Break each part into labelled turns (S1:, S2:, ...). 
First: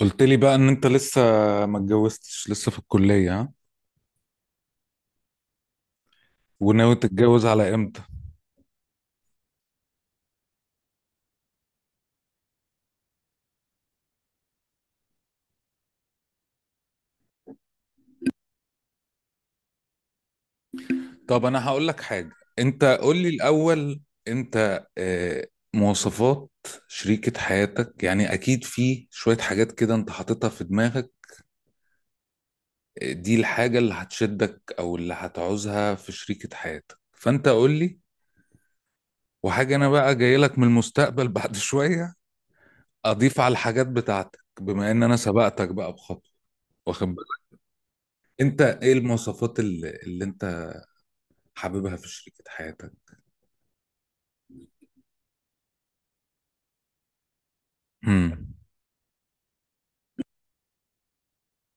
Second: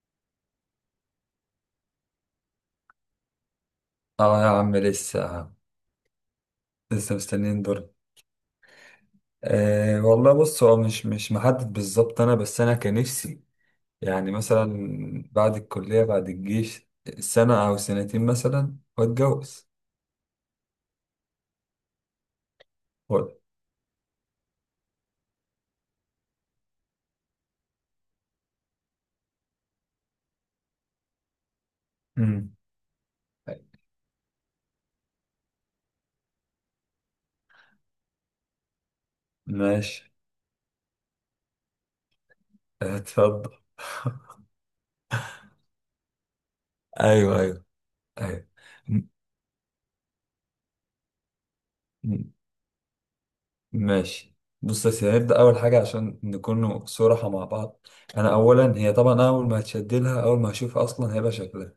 S1: قلت لي بقى ان انت لسه ما اتجوزتش لسه في الكلية، ها؟
S2: اه يا عم لسه.
S1: وناوي
S2: لسه
S1: تتجوز
S2: مستنيين
S1: على
S2: دول.
S1: امتى؟
S2: أه والله، بص هو مش محدد بالظبط. انا بس انا كان نفسي يعني مثلا بعد الكلية، بعد الجيش، سنة او سنتين مثلا، واتجوز.
S1: طب انا هقول لك حاجة. انت قول لي
S2: قول.
S1: الاول. انت مواصفات شريكة حياتك، يعني اكيد في شوية حاجات كده انت حاططها في دماغك.
S2: امم.
S1: دي الحاجة اللي هتشدك او اللي هتعوزها في شريكة حياتك، فانت قول لي. وحاجة انا
S2: ماشي.
S1: بقى جاي لك من المستقبل بعد شوية
S2: آه،
S1: اضيف
S2: اتفضل.
S1: على الحاجات بتاعتك، بما ان انا سبقتك بقى بخطوة. واخد
S2: ايوه
S1: بالك؟
S2: ايوه ايوه
S1: انت ايه
S2: م-
S1: المواصفات اللي انت حاببها في
S2: م-
S1: شريكة حياتك؟
S2: ماشي. بص يا سيدي، هنبدأ أول حاجة عشان نكون صراحة مع بعض. أنا
S1: امم.
S2: أولا هي طبعا أول ما هتشد لها، أول ما هشوفها، أصلا هيبقى شكلها.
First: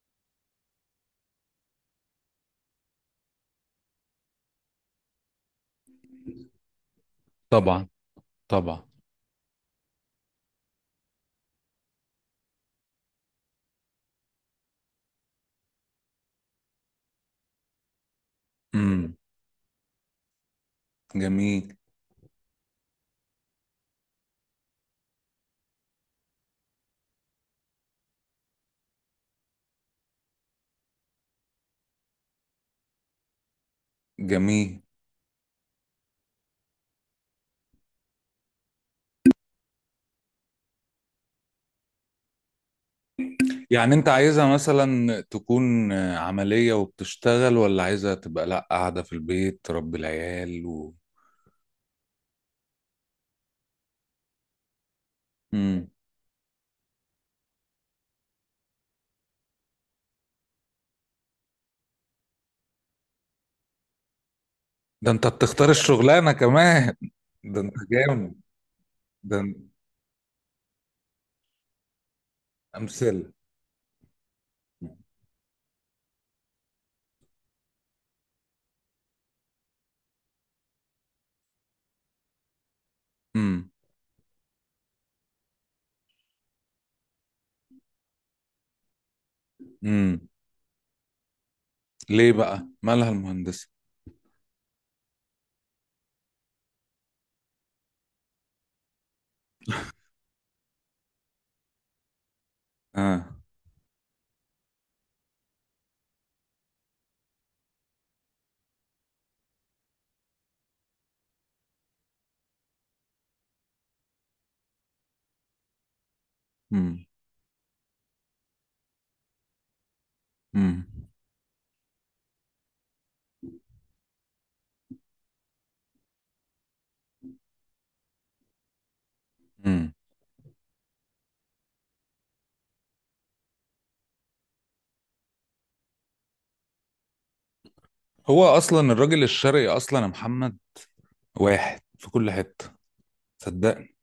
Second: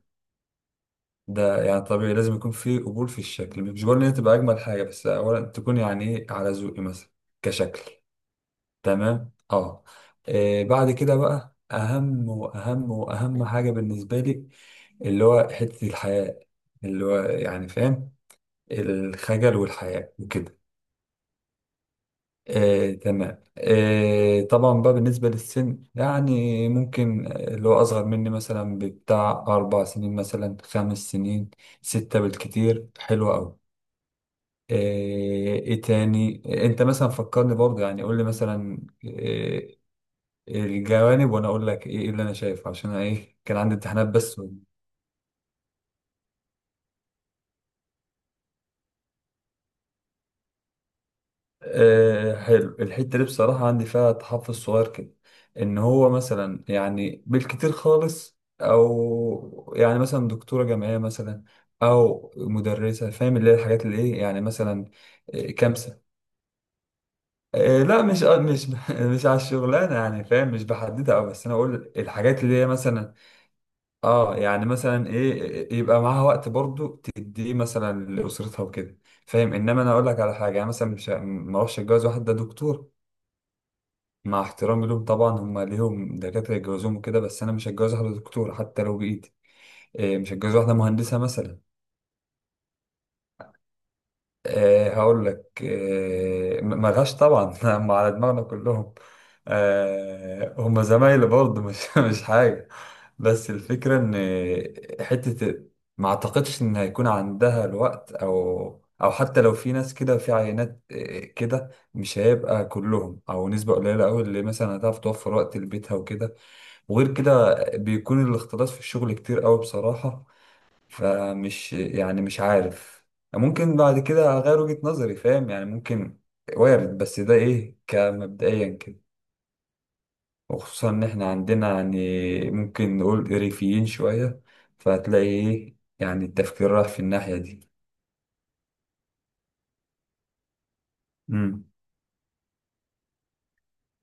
S2: ده يعني طبيعي لازم يكون في قبول في الشكل، مش بقول ان هي تبقى اجمل حاجه، بس اولا تكون يعني ايه على ذوقي مثلا
S1: طبعا
S2: كشكل.
S1: طبعا.
S2: تمام اه. إيه بعد كده بقى اهم واهم واهم حاجه بالنسبه لي، اللي هو حته الحياء، اللي هو يعني فاهم،
S1: امم.
S2: الخجل والحياء وكده.
S1: جميل
S2: إيه تمام، إيه طبعا بقى بالنسبه للسن يعني ممكن اللي هو اصغر مني مثلا بتاع اربع سنين مثلا، خمس سنين، ستة بالكتير حلوة أوي.
S1: جميل.
S2: ايه إيه تاني؟ انت مثلا فكرني برضه يعني، قول لي مثلا إيه الجوانب وانا اقول لك ايه اللي انا شايفه، عشان أنا ايه كان عندي
S1: يعني
S2: امتحانات
S1: انت
S2: بس و...
S1: عايزها مثلا تكون عملية وبتشتغل، ولا عايزها تبقى لا قاعدة في البيت تربي العيال.
S2: إيه حلو. الحتة دي بصراحة عندي فيها تحفظ صغير كده، ان
S1: مم.
S2: هو مثلا يعني بالكتير خالص او يعني مثلا دكتورة جامعية مثلا او مدرسة، فاهم؟ اللي هي الحاجات اللي ايه يعني مثلا.
S1: ده انت
S2: إيه
S1: بتختار
S2: كامسة.
S1: الشغلانة كمان؟ ده انت
S2: إيه لا مش
S1: جامد.
S2: آه، مش مش على
S1: ده انت
S2: الشغلانه يعني فاهم، مش بحددها قوي، بس انا اقول الحاجات اللي هي مثلا
S1: امثلة.
S2: اه، يعني مثلا ايه، يبقى معاها وقت برضو تديه مثلا لاسرتها وكده، فاهم؟ انما انا اقول لك على حاجه يعني مثلا مش ه- ما اروحش اتجوز واحد ده دكتور.
S1: امم.
S2: مع احترامي لهم طبعا، هم ليهم دكاتره يتجوزوهم وكده، بس انا مش هتجوز واحده دكتوره حتى لو بايدي. إيه
S1: امم.
S2: مش هتجوز واحده مهندسه مثلا.
S1: ليه بقى مالها المهندسة؟
S2: هقول لك، ملهاش طبعا، هم على دماغنا كلهم. هم زمايلي برضه، مش مش حاجة.
S1: اه.
S2: بس الفكرة إن حتة، ما أعتقدش إن هيكون عندها الوقت أو أو حتى لو في ناس كده في عينات كده، مش هيبقى كلهم، أو نسبة قليلة أوي اللي مثلا هتعرف توفر وقت لبيتها وكده.
S1: امم.
S2: وغير كده بيكون الاختلاط في الشغل كتير أوي بصراحة.
S1: امم.
S2: فمش يعني مش عارف، ممكن بعد كده اغير وجهة نظري، فاهم يعني؟ ممكن، وارد، بس ده ايه كمبدئيا كده.
S1: امم.
S2: وخصوصا ان احنا عندنا يعني ممكن نقول ريفيين شوية، فهتلاقي ايه يعني التفكير راح في الناحية دي.
S1: هو اصلا الراجل الشرقي اصلا يا محمد،
S2: امم.
S1: واحد في كل حتة. صدقني،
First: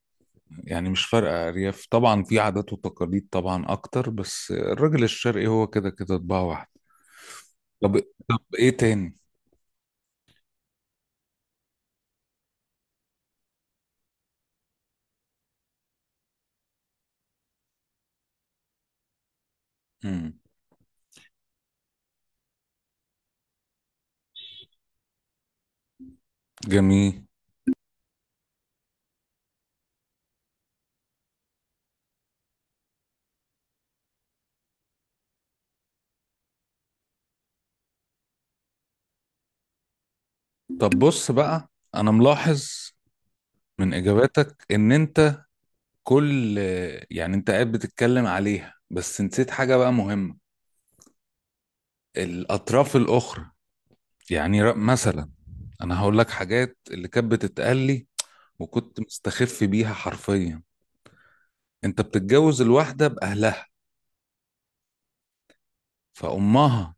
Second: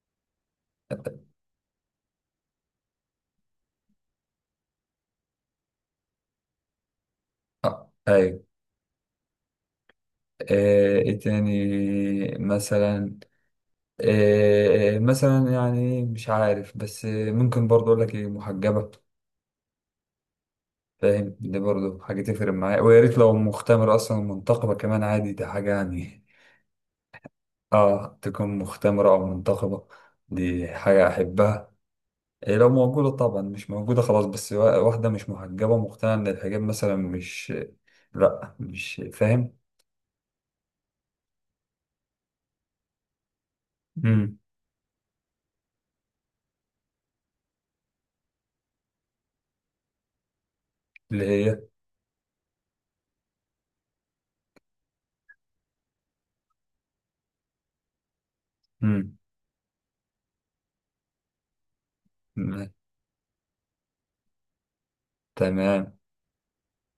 S1: يعني مش فارقة أرياف، طبعا في عادات وتقاليد طبعا أكتر، بس الراجل الشرقي هو كده كده طباع واحد.
S2: آه،
S1: طب
S2: ايوه.
S1: إيه تاني؟
S2: ايه تاني مثلا؟ مثلا يعني مش عارف، بس ممكن برضه اقول لك ايه، محجبة،
S1: مم.
S2: فاهم؟ دي برضه حاجة تفرق معايا، ويا ريت لو مختمرة أصلا ومنتقبة كمان، عادي، دي حاجة يعني
S1: جميل.
S2: آه، تكون مختمرة أو منتقبة، دي حاجة أحبها. إيه لو موجودة طبعا، مش موجودة خلاص، بس واحدة مش محجبة مقتنعة إن الحجاب مثلا مش، لأ مش فاهم.
S1: طب بص بقى، أنا ملاحظ من
S2: مم.
S1: إجاباتك إن أنت كل يعني أنت قاعد بتتكلم عليها بس نسيت حاجة بقى مهمة.
S2: اللي هي.
S1: الأطراف الأخرى، يعني مثلا أنا هقول لك حاجات اللي كانت بتتقال لي وكنت
S2: مم.
S1: مستخف بيها حرفيا. أنت بتتجوز
S2: مم.
S1: الواحدة بأهلها،
S2: تمام.
S1: فأمها،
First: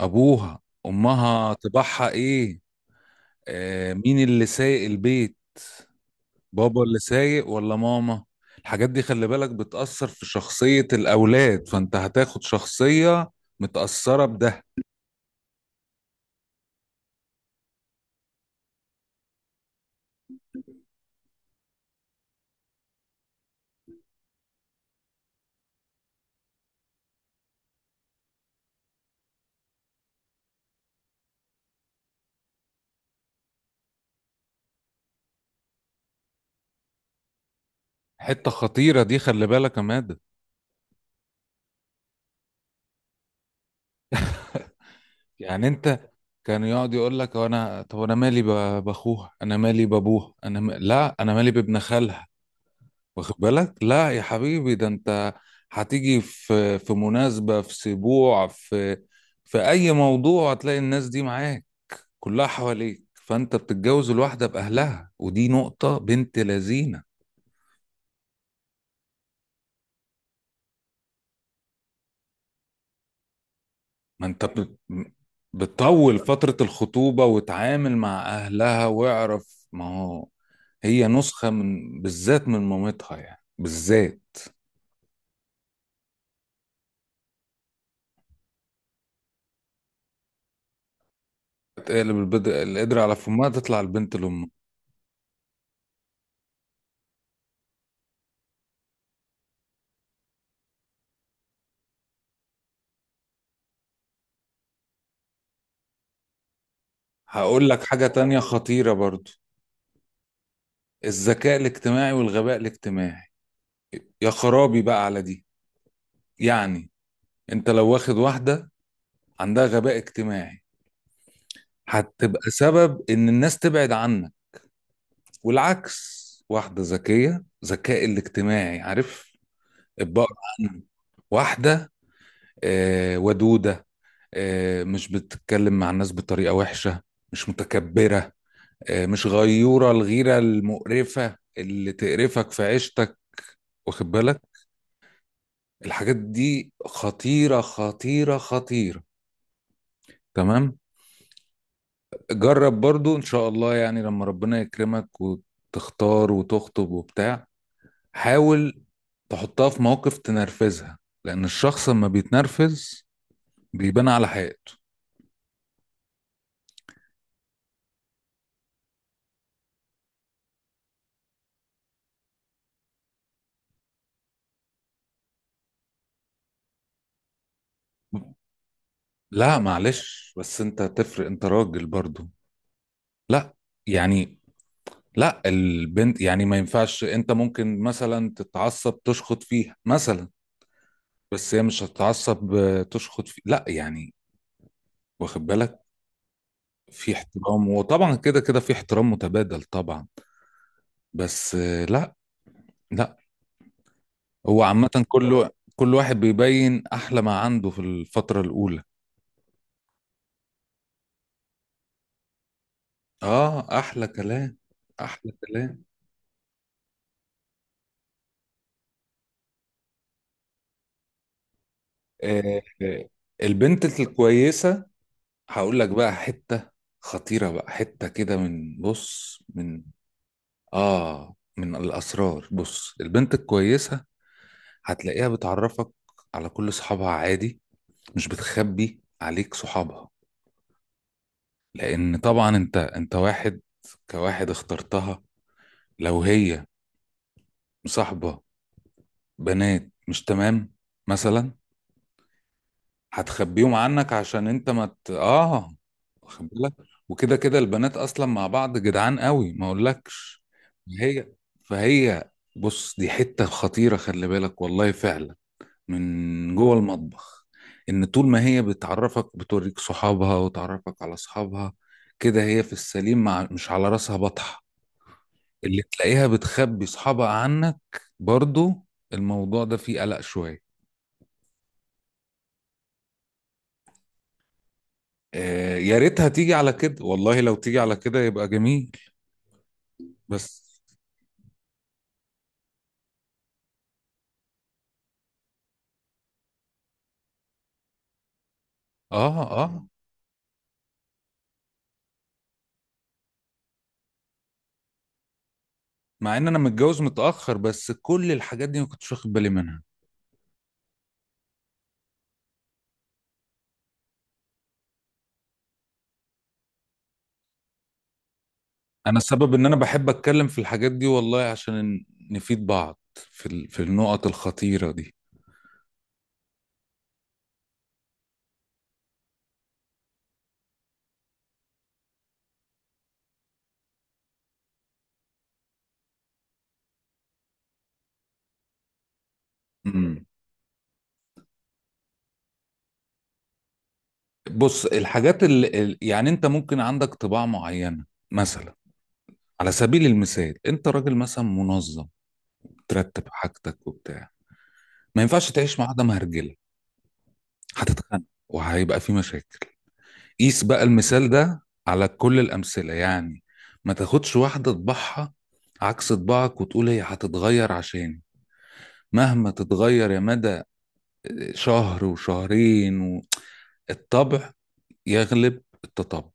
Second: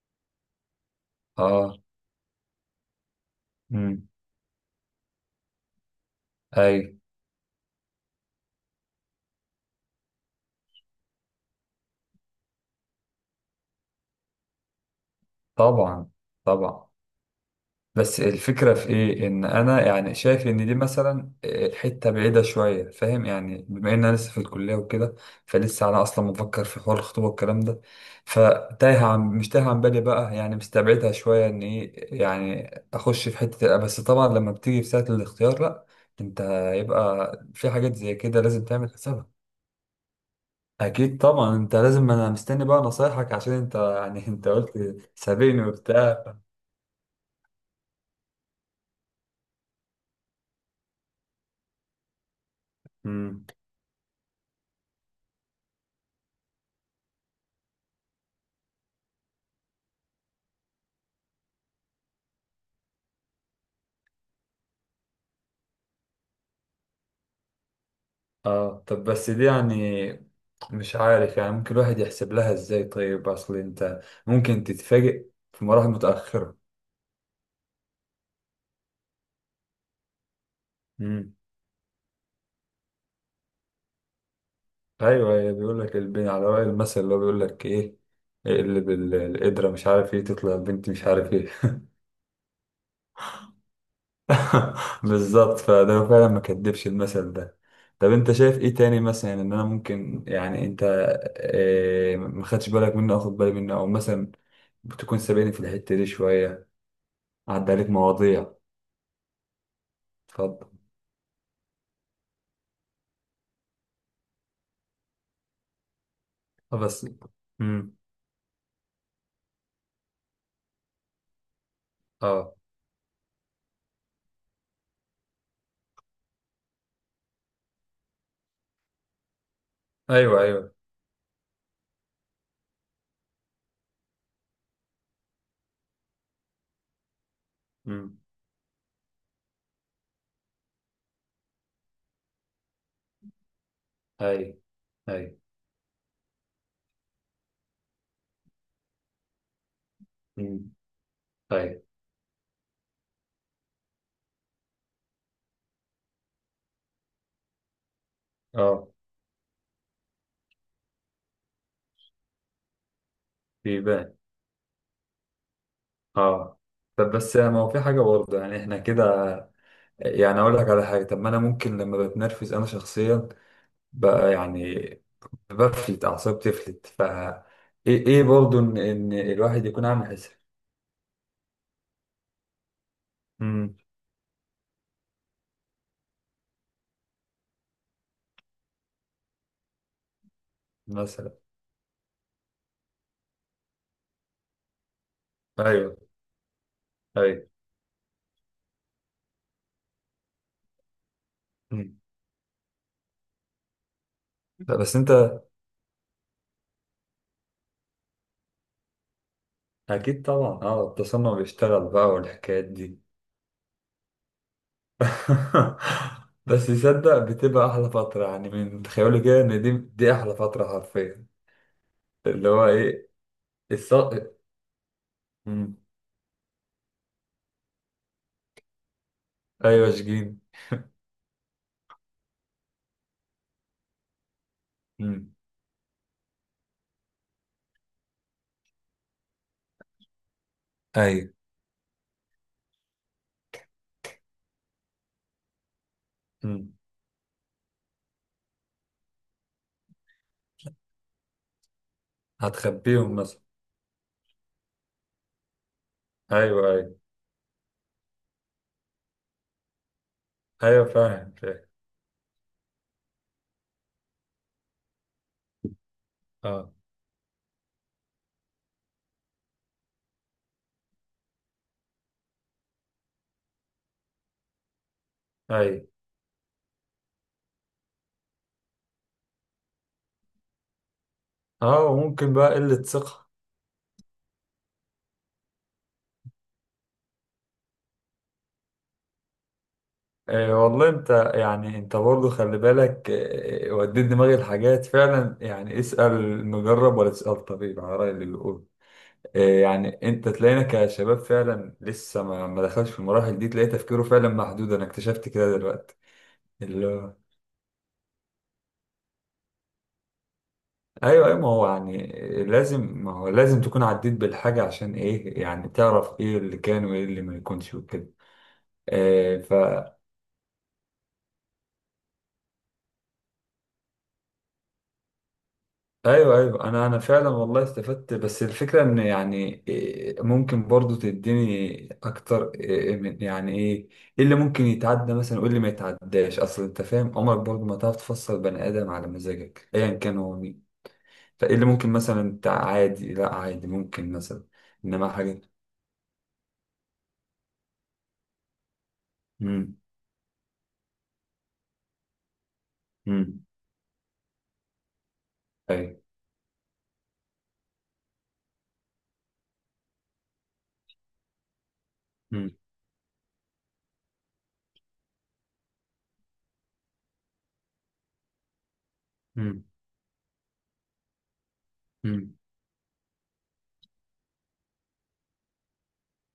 S1: ابوها، امها،
S2: آه.
S1: طباعها ايه؟
S2: مم.
S1: مين اللي سايق البيت؟ بابا اللي
S2: أي.
S1: سايق ولا ماما؟ الحاجات دي خلي بالك بتأثر في شخصية الأولاد، فأنت هتاخد شخصية متأثرة بده.
S2: طبعا، طبعا، بس الفكرة في إيه؟ إن أنا يعني شايف إن دي مثلا حتة بعيدة شوية، فاهم يعني، بما إن أنا لسه في الكلية وكده، فلسه أنا أصلا مفكر في حوار الخطوبة والكلام ده، فتايه عن مش تايه عن بالي بقى، يعني مستبعدها شوية إن إيه، يعني أخش في حتة، بس طبعا لما بتيجي في ساعة الاختيار لأ، أنت يبقى في حاجات زي كده
S1: حتة
S2: لازم تعمل
S1: خطيرة دي،
S2: حسابها.
S1: خلي بالك يا مادة.
S2: أكيد طبعا، أنت لازم، أنا مستني بقى نصايحك عشان أنت يعني أنت قلت سابقني
S1: يعني أنت
S2: وبتاع.
S1: كان يقعد يقول لك أنا، طب أنا مالي بأخوها، أنا مالي بأبوها، لا أنا مالي بابن خالها. واخد
S2: مم.
S1: بالك؟ لا يا حبيبي، ده انت هتيجي في في مناسبة، في سبوع، في اي موضوع، هتلاقي الناس دي معاك كلها حواليك، فانت بتتجوز الواحدة باهلها. ودي نقطة بنت لذينة.
S2: اه طب بس دي يعني مش عارف يعني ممكن الواحد يحسب لها ازاي؟ طيب اصل انت،
S1: ما انت
S2: ممكن
S1: بت-
S2: تتفاجئ في مراحل
S1: بتطول فترة
S2: متأخرة.
S1: الخطوبة وتعامل مع اهلها واعرف ما هو، هي
S2: امم.
S1: نسخة من بالذات من مامتها، يعني بالذات.
S2: ايوه، بيقول لك البين، على رأي المثل اللي هو بيقول لك ايه، اقلب القدرة مش عارف ايه، تطلع البنت مش عارف ايه.
S1: تقلب البدر القدر على فمها تطلع البنت لامها.
S2: بالظبط، فده هو فعلا ما كدبش المثل ده. طب انت شايف ايه تاني مثلا ان انا ممكن يعني، انت إيه ما خدتش بالك منه، أو اخد بالي منه، او مثلا بتكون سابقني في الحتة دي شوية،
S1: هقول
S2: عدى
S1: لك
S2: عليك
S1: حاجة تانية
S2: مواضيع؟
S1: خطيرة برضو.
S2: اتفضل.
S1: الذكاء الاجتماعي والغباء الاجتماعي، يا خرابي بقى على دي. يعني
S2: بس.
S1: انت لو
S2: امم.
S1: واخد واحدة عندها غباء اجتماعي، هتبقى
S2: اه.
S1: سبب ان الناس تبعد عنك. والعكس، واحدة ذكية ذكاء الاجتماعي، عارف. ابقى
S2: ايوه، ايوه.
S1: عنه. واحدة ودودة، مش بتتكلم مع الناس بطريقة وحشة، مش
S2: امم.
S1: متكبرة، مش غيورة الغيرة المقرفة اللي تقرفك في عيشتك. واخد
S2: اي،
S1: بالك؟
S2: اي.
S1: الحاجات دي خطيرة خطيرة خطيرة.
S2: امم.
S1: تمام.
S2: اي.
S1: جرب برضو ان شاء الله، يعني لما ربنا يكرمك وتختار وتخطب وبتاع، حاول
S2: اه.
S1: تحطها في موقف تنرفزها. لان الشخص لما بيتنرفز بيبان
S2: بيبان.
S1: على حقيقته.
S2: اه طب بس يعني ما هو في حاجه برضه يعني احنا كده، يعني اقول لك على حاجه، طب ما انا ممكن لما بتنرفز انا شخصيا بقى يعني بفلت اعصابي بتفلت، ف ايه برضه ان ان
S1: لا
S2: الواحد يكون عامل حساب.
S1: معلش بس انت تفرق، انت راجل برضو. لا
S2: امم.
S1: يعني، لا البنت يعني ما ينفعش. انت ممكن مثلا تتعصب تشخط فيها مثلا،
S2: مثلا.
S1: بس هي مش هتتعصب تشخط فيه، لا يعني. واخد بالك؟
S2: ايوه.
S1: في
S2: ايوه.
S1: احترام، وطبعا كده كده في احترام متبادل طبعا. بس
S2: امم.
S1: لا، لا. هو
S2: لا بس
S1: عامة
S2: انت،
S1: كل واحد بيبين أحلى ما عنده في الفترة الأولى.
S2: اكيد طبعا اه، التصنع بيشتغل بقى والحكايات دي.
S1: أحلى كلام. أحلى كلام.
S2: بس يصدق، بتبقى احلى فتره يعني، من تخيلي كده، ان دي احلى فتره حرفيا. اللي
S1: آه
S2: هو
S1: آه،
S2: ايه.
S1: البنت
S2: الص...
S1: الكويسة.
S2: مم.
S1: هقول لك بقى حتة خطيرة، بقى حتة كده، من بص من
S2: ايوه شجين.
S1: آه من الأسرار. بص، البنت الكويسة هتلاقيها
S2: مم.
S1: بتعرفك على كل صحابها عادي، مش بتخبي عليك صحابها.
S2: ايوه.
S1: لان طبعا انت واحد، كواحد اخترتها. لو هي
S2: مم.
S1: مصاحبه بنات مش تمام مثلا،
S2: هتخبيهم مثلا.
S1: هتخبيهم عنك عشان انت ما مت... اه واخد
S2: ايوه،
S1: بالك؟
S2: ايوه،
S1: وكده كده البنات اصلا مع بعض جدعان قوي ما اقولكش.
S2: ايوه،
S1: هي
S2: فاهم، فاهم.
S1: فهي بص، دي حته خطيره خلي بالك والله فعلا، من
S2: اه.
S1: جوه المطبخ. ان طول ما هي بتعرفك بتوريك صحابها وتعرفك على اصحابها، كده هي في السليم، مش على راسها بطحه. اللي
S2: ايوه.
S1: تلاقيها بتخبي صحابها عنك برضو، الموضوع ده فيه قلق شوية.
S2: اه، وممكن بقى قله ثقه.
S1: يا ريتها تيجي على كده، والله لو تيجي على كده يبقى جميل. بس.
S2: آه والله انت يعني انت برضه خلي بالك آه، وديت دماغي الحاجات فعلا يعني، اسال مجرب ولا تسال طبيب، على راي اللي بيقول.
S1: اه.
S2: إيه
S1: اه.
S2: يعني انت تلاقينا كشباب فعلا لسه ما دخلش في المراحل دي، تلاقي تفكيره فعلا محدود. انا اكتشفت كده دلوقتي
S1: مع ان انا
S2: اللي
S1: متجوز
S2: هو.
S1: متأخر بس كل الحاجات دي ما كنتش واخد بالي منها.
S2: ايوه، ايوه، ما هو يعني لازم، ما هو لازم تكون عديت بالحاجه عشان ايه يعني، تعرف ايه اللي كان وايه اللي ما يكونش وكده.
S1: انا
S2: إيه ف،
S1: السبب ان انا بحب اتكلم في الحاجات دي والله، عشان نفيد بعض في النقط الخطيرة دي.
S2: ايوه، ايوه، انا فعلا والله استفدت، بس الفكره ان يعني ممكن برضو تديني اكتر من يعني ايه، ايه اللي ممكن يتعدى مثلا وايه اللي ما يتعداش، اصل انت فاهم عمرك برضو ما تعرف تفصل بني ادم على مزاجك ايا كان
S1: مم.
S2: هو مين. فايه اللي ممكن مثلا انت عادي، لا عادي ممكن مثلا
S1: بص،
S2: انما حاجه.
S1: الحاجات اللي يعني انت ممكن عندك طباع معينة مثلا. على
S2: امم.
S1: سبيل المثال انت راجل مثلا منظم، ترتب
S2: امم.
S1: حاجتك وبتاع، ما ينفعش تعيش مع
S2: ايوه.
S1: واحده مهرجله. هتتخانق وهيبقى في مشاكل. قيس بقى المثال ده على كل
S2: امم.
S1: الامثله يعني. ما تاخدش واحده طباعها عكس طباعك وتقول هي هتتغير، عشان مهما
S2: امم.
S1: تتغير يا مدى، شهر
S2: امم.
S1: وشهرين. الطبع يغلب التطبع.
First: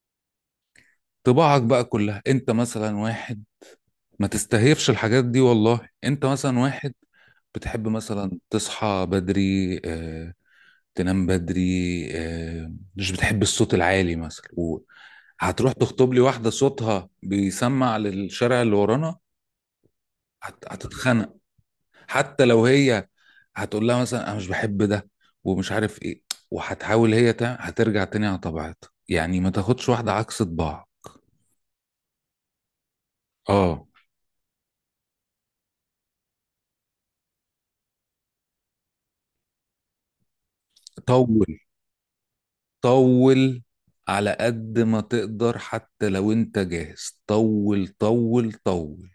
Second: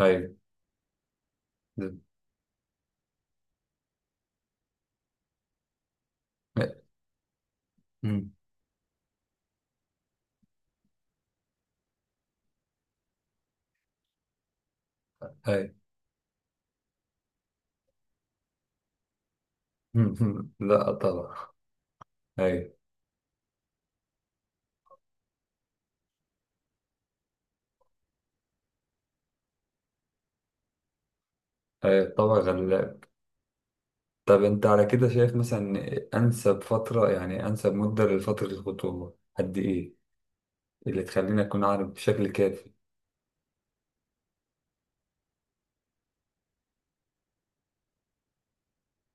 S2: ايوه.
S1: طباعك بقى كلها، انت مثلا واحد، ما تستهيفش الحاجات دي والله. انت مثلا واحد بتحب
S2: امم.
S1: مثلا تصحى بدري، آه، تنام بدري، مش بتحب الصوت العالي مثلا،
S2: ايوه.
S1: وهتروح تخطب لي واحدة صوتها بيسمع للشارع اللي ورانا،
S2: مم.
S1: هت-
S2: لا
S1: هتتخنق
S2: طبعا.
S1: حتى لو
S2: ايوه.
S1: هي هتقول لها مثلا انا مش بحب ده ومش عارف ايه، وهتحاول هي هترجع تاني على طبيعتها. يعني ما تاخدش واحدة عكس طباع.
S2: ايوه، طبعا غلبان.
S1: اه.
S2: طب انت على كده شايف مثلا انسب فترة يعني انسب مدة لفترة الخطوبة قد ايه، اللي تخلينا
S1: طول.
S2: نكون عارف بشكل كافي؟
S1: طول. على قد ما تقدر، حتى لو انت جاهز، طول طول طول.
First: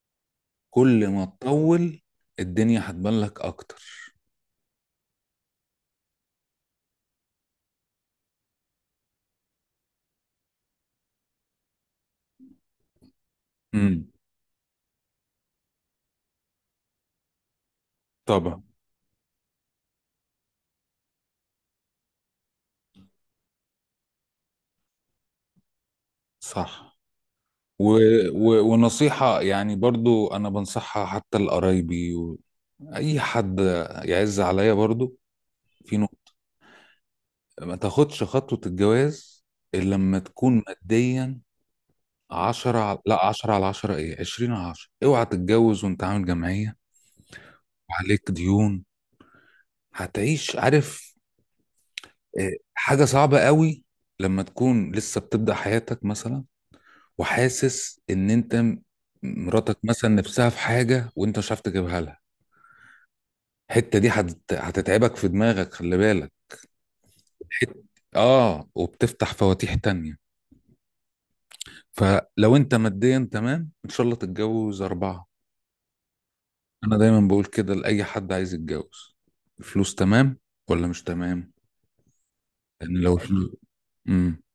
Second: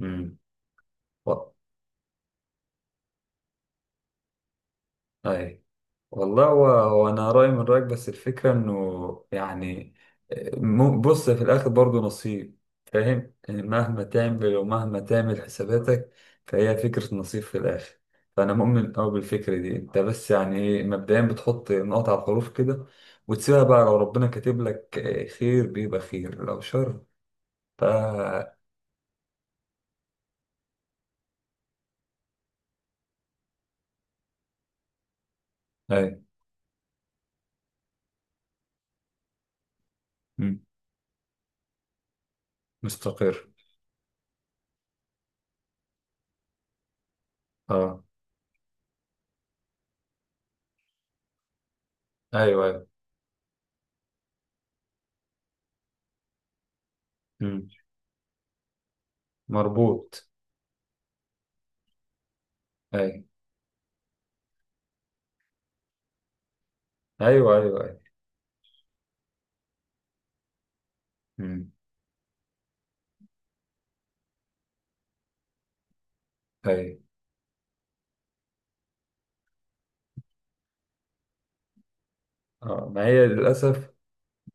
S2: امم.
S1: كل ما تطول، الدنيا هتبان لك اكتر.
S2: اي. والله هو هو انا رايي من رايك، بس الفكره انه يعني بص، في الاخر برضه نصيب، فاهم يعني مهما
S1: امم.
S2: تعمل، ومهما تعمل حساباتك، فهي فكره نصيب في الاخر. فانا
S1: طبعا.
S2: مؤمن قوي بالفكره دي. انت بس يعني ايه، مبدئيا بتحط نقط على الحروف كده، وتسيبها بقى، لو ربنا كاتب لك خير بيبقى خير، لو
S1: صح.
S2: شر، ف.
S1: و... ونصيحة يعني برضو، انا بنصحها حتى لقرايبي واي حد يعز عليا برضو، في
S2: اي.
S1: نقطة. ما تاخدش خطوة الجواز الا لما
S2: مم.
S1: تكون ماديا لا،
S2: مستقر.
S1: 10/10، ايه، 20/10. اوعى تتجوز وانت عامل جمعية
S2: اه.
S1: وعليك ديون. هتعيش عارف.
S2: ايوه، ايوه.
S1: حاجة صعبة قوي لما تكون لسه بتبدأ حياتك مثلا،
S2: مم.
S1: وحاسس ان انت مراتك مثلا
S2: مربوط.
S1: نفسها في حاجة وانت مش عارف تجيبها لها.
S2: اي.
S1: الحتة دي هتتعبك في دماغك، خلي بالك.
S2: ايوه،
S1: الحت...
S2: ايوه، ايوه.
S1: اه وبتفتح فواتيح تانية.
S2: مم.
S1: فلو انت ماديا تمام ان شاء الله تتجوز أربعة.
S2: اي.
S1: انا دايما بقول كده لأي حد عايز يتجوز. الفلوس تمام ولا مش تمام؟
S2: اه
S1: لأن
S2: ما
S1: لو
S2: هي
S1: الفلوس
S2: للأسف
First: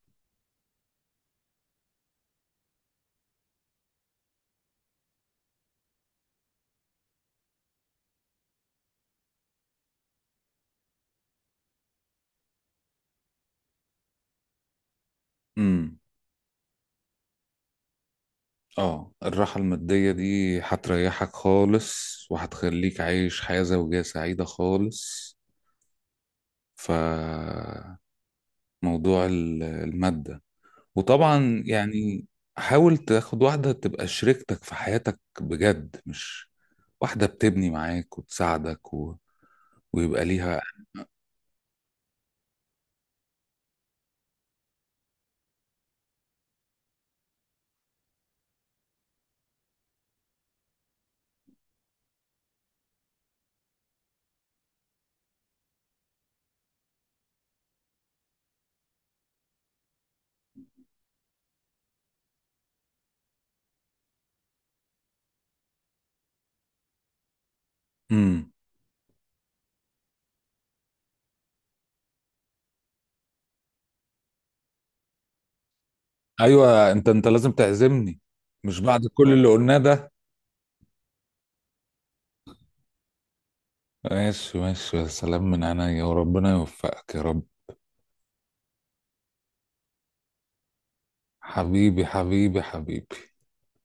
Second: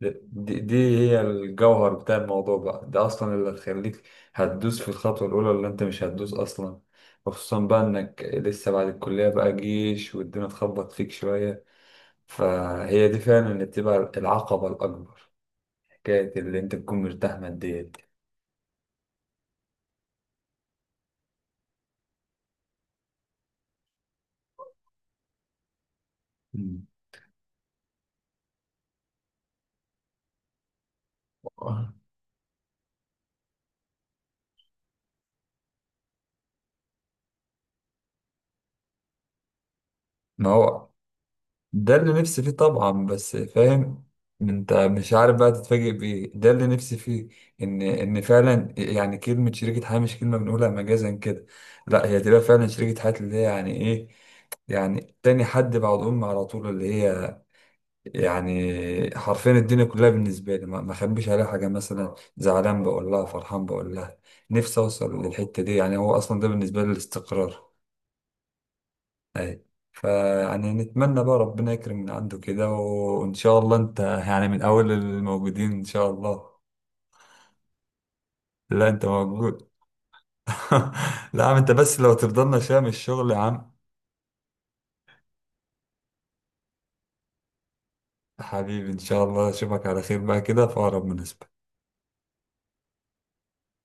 S2: دي هي الجوهر بتاع الموضوع بقى، ده أصلا اللي هتخليك هتدوس في الخطوة الأولى اللي أنت مش هتدوس أصلا، وخصوصا بقى إنك لسه بعد الكلية بقى جيش والدنيا تخبط فيك شوية، فهي دي فعلا اللي بتبقى العقبة الأكبر،
S1: امم
S2: حكاية اللي أنت تكون مرتاح ماديا.
S1: اه الراحة المادية دي هتريحك خالص، وهتخليك عايش حياة زوجية سعيدة خالص.
S2: مم.
S1: فموضوع المادة، وطبعا يعني، حاول تاخد واحدة تبقى شريكتك في حياتك بجد، مش واحدة بتبني معاك وتساعدك. ويبقى
S2: ما
S1: ليها.
S2: هو ده اللي نفسي فيه طبعا، بس فاهم انت، مش عارف بقى تتفاجئ بايه. ده اللي نفسي فيه، ان ان فعلا يعني كلمه شريكه حياه مش كلمه بنقولها مجازا كده، لا هي تبقى فعلا شريكه حياه، اللي هي يعني ايه، يعني تاني حد بعد امي على طول، اللي هي يعني حرفيا الدنيا كلها بالنسبه لي، ما اخبيش عليها حاجه، مثلا زعلان بقول لها، فرحان بقول لها. نفسي اوصل للحته دي، يعني هو اصلا ده بالنسبه لي الاستقرار.
S1: امم.
S2: فيعني نتمنى بقى ربنا يكرم من عنده كده، وإن شاء الله أنت يعني من أول الموجودين إن شاء الله.
S1: ايوه، انت لازم تعزمني، مش
S2: لا أنت
S1: بعد كل اللي
S2: موجود.
S1: قلناه ده؟
S2: لا يا عم أنت، بس لو تفضلنا شام الشغل يا عم.
S1: ماشي ماشي، يا سلام، من عينيا وربنا يوفقك يا رب.
S2: حبيبي، إن شاء الله أشوفك على خير بقى كده في أقرب مناسبة.
S1: حبيبي حبيبي حبيبي.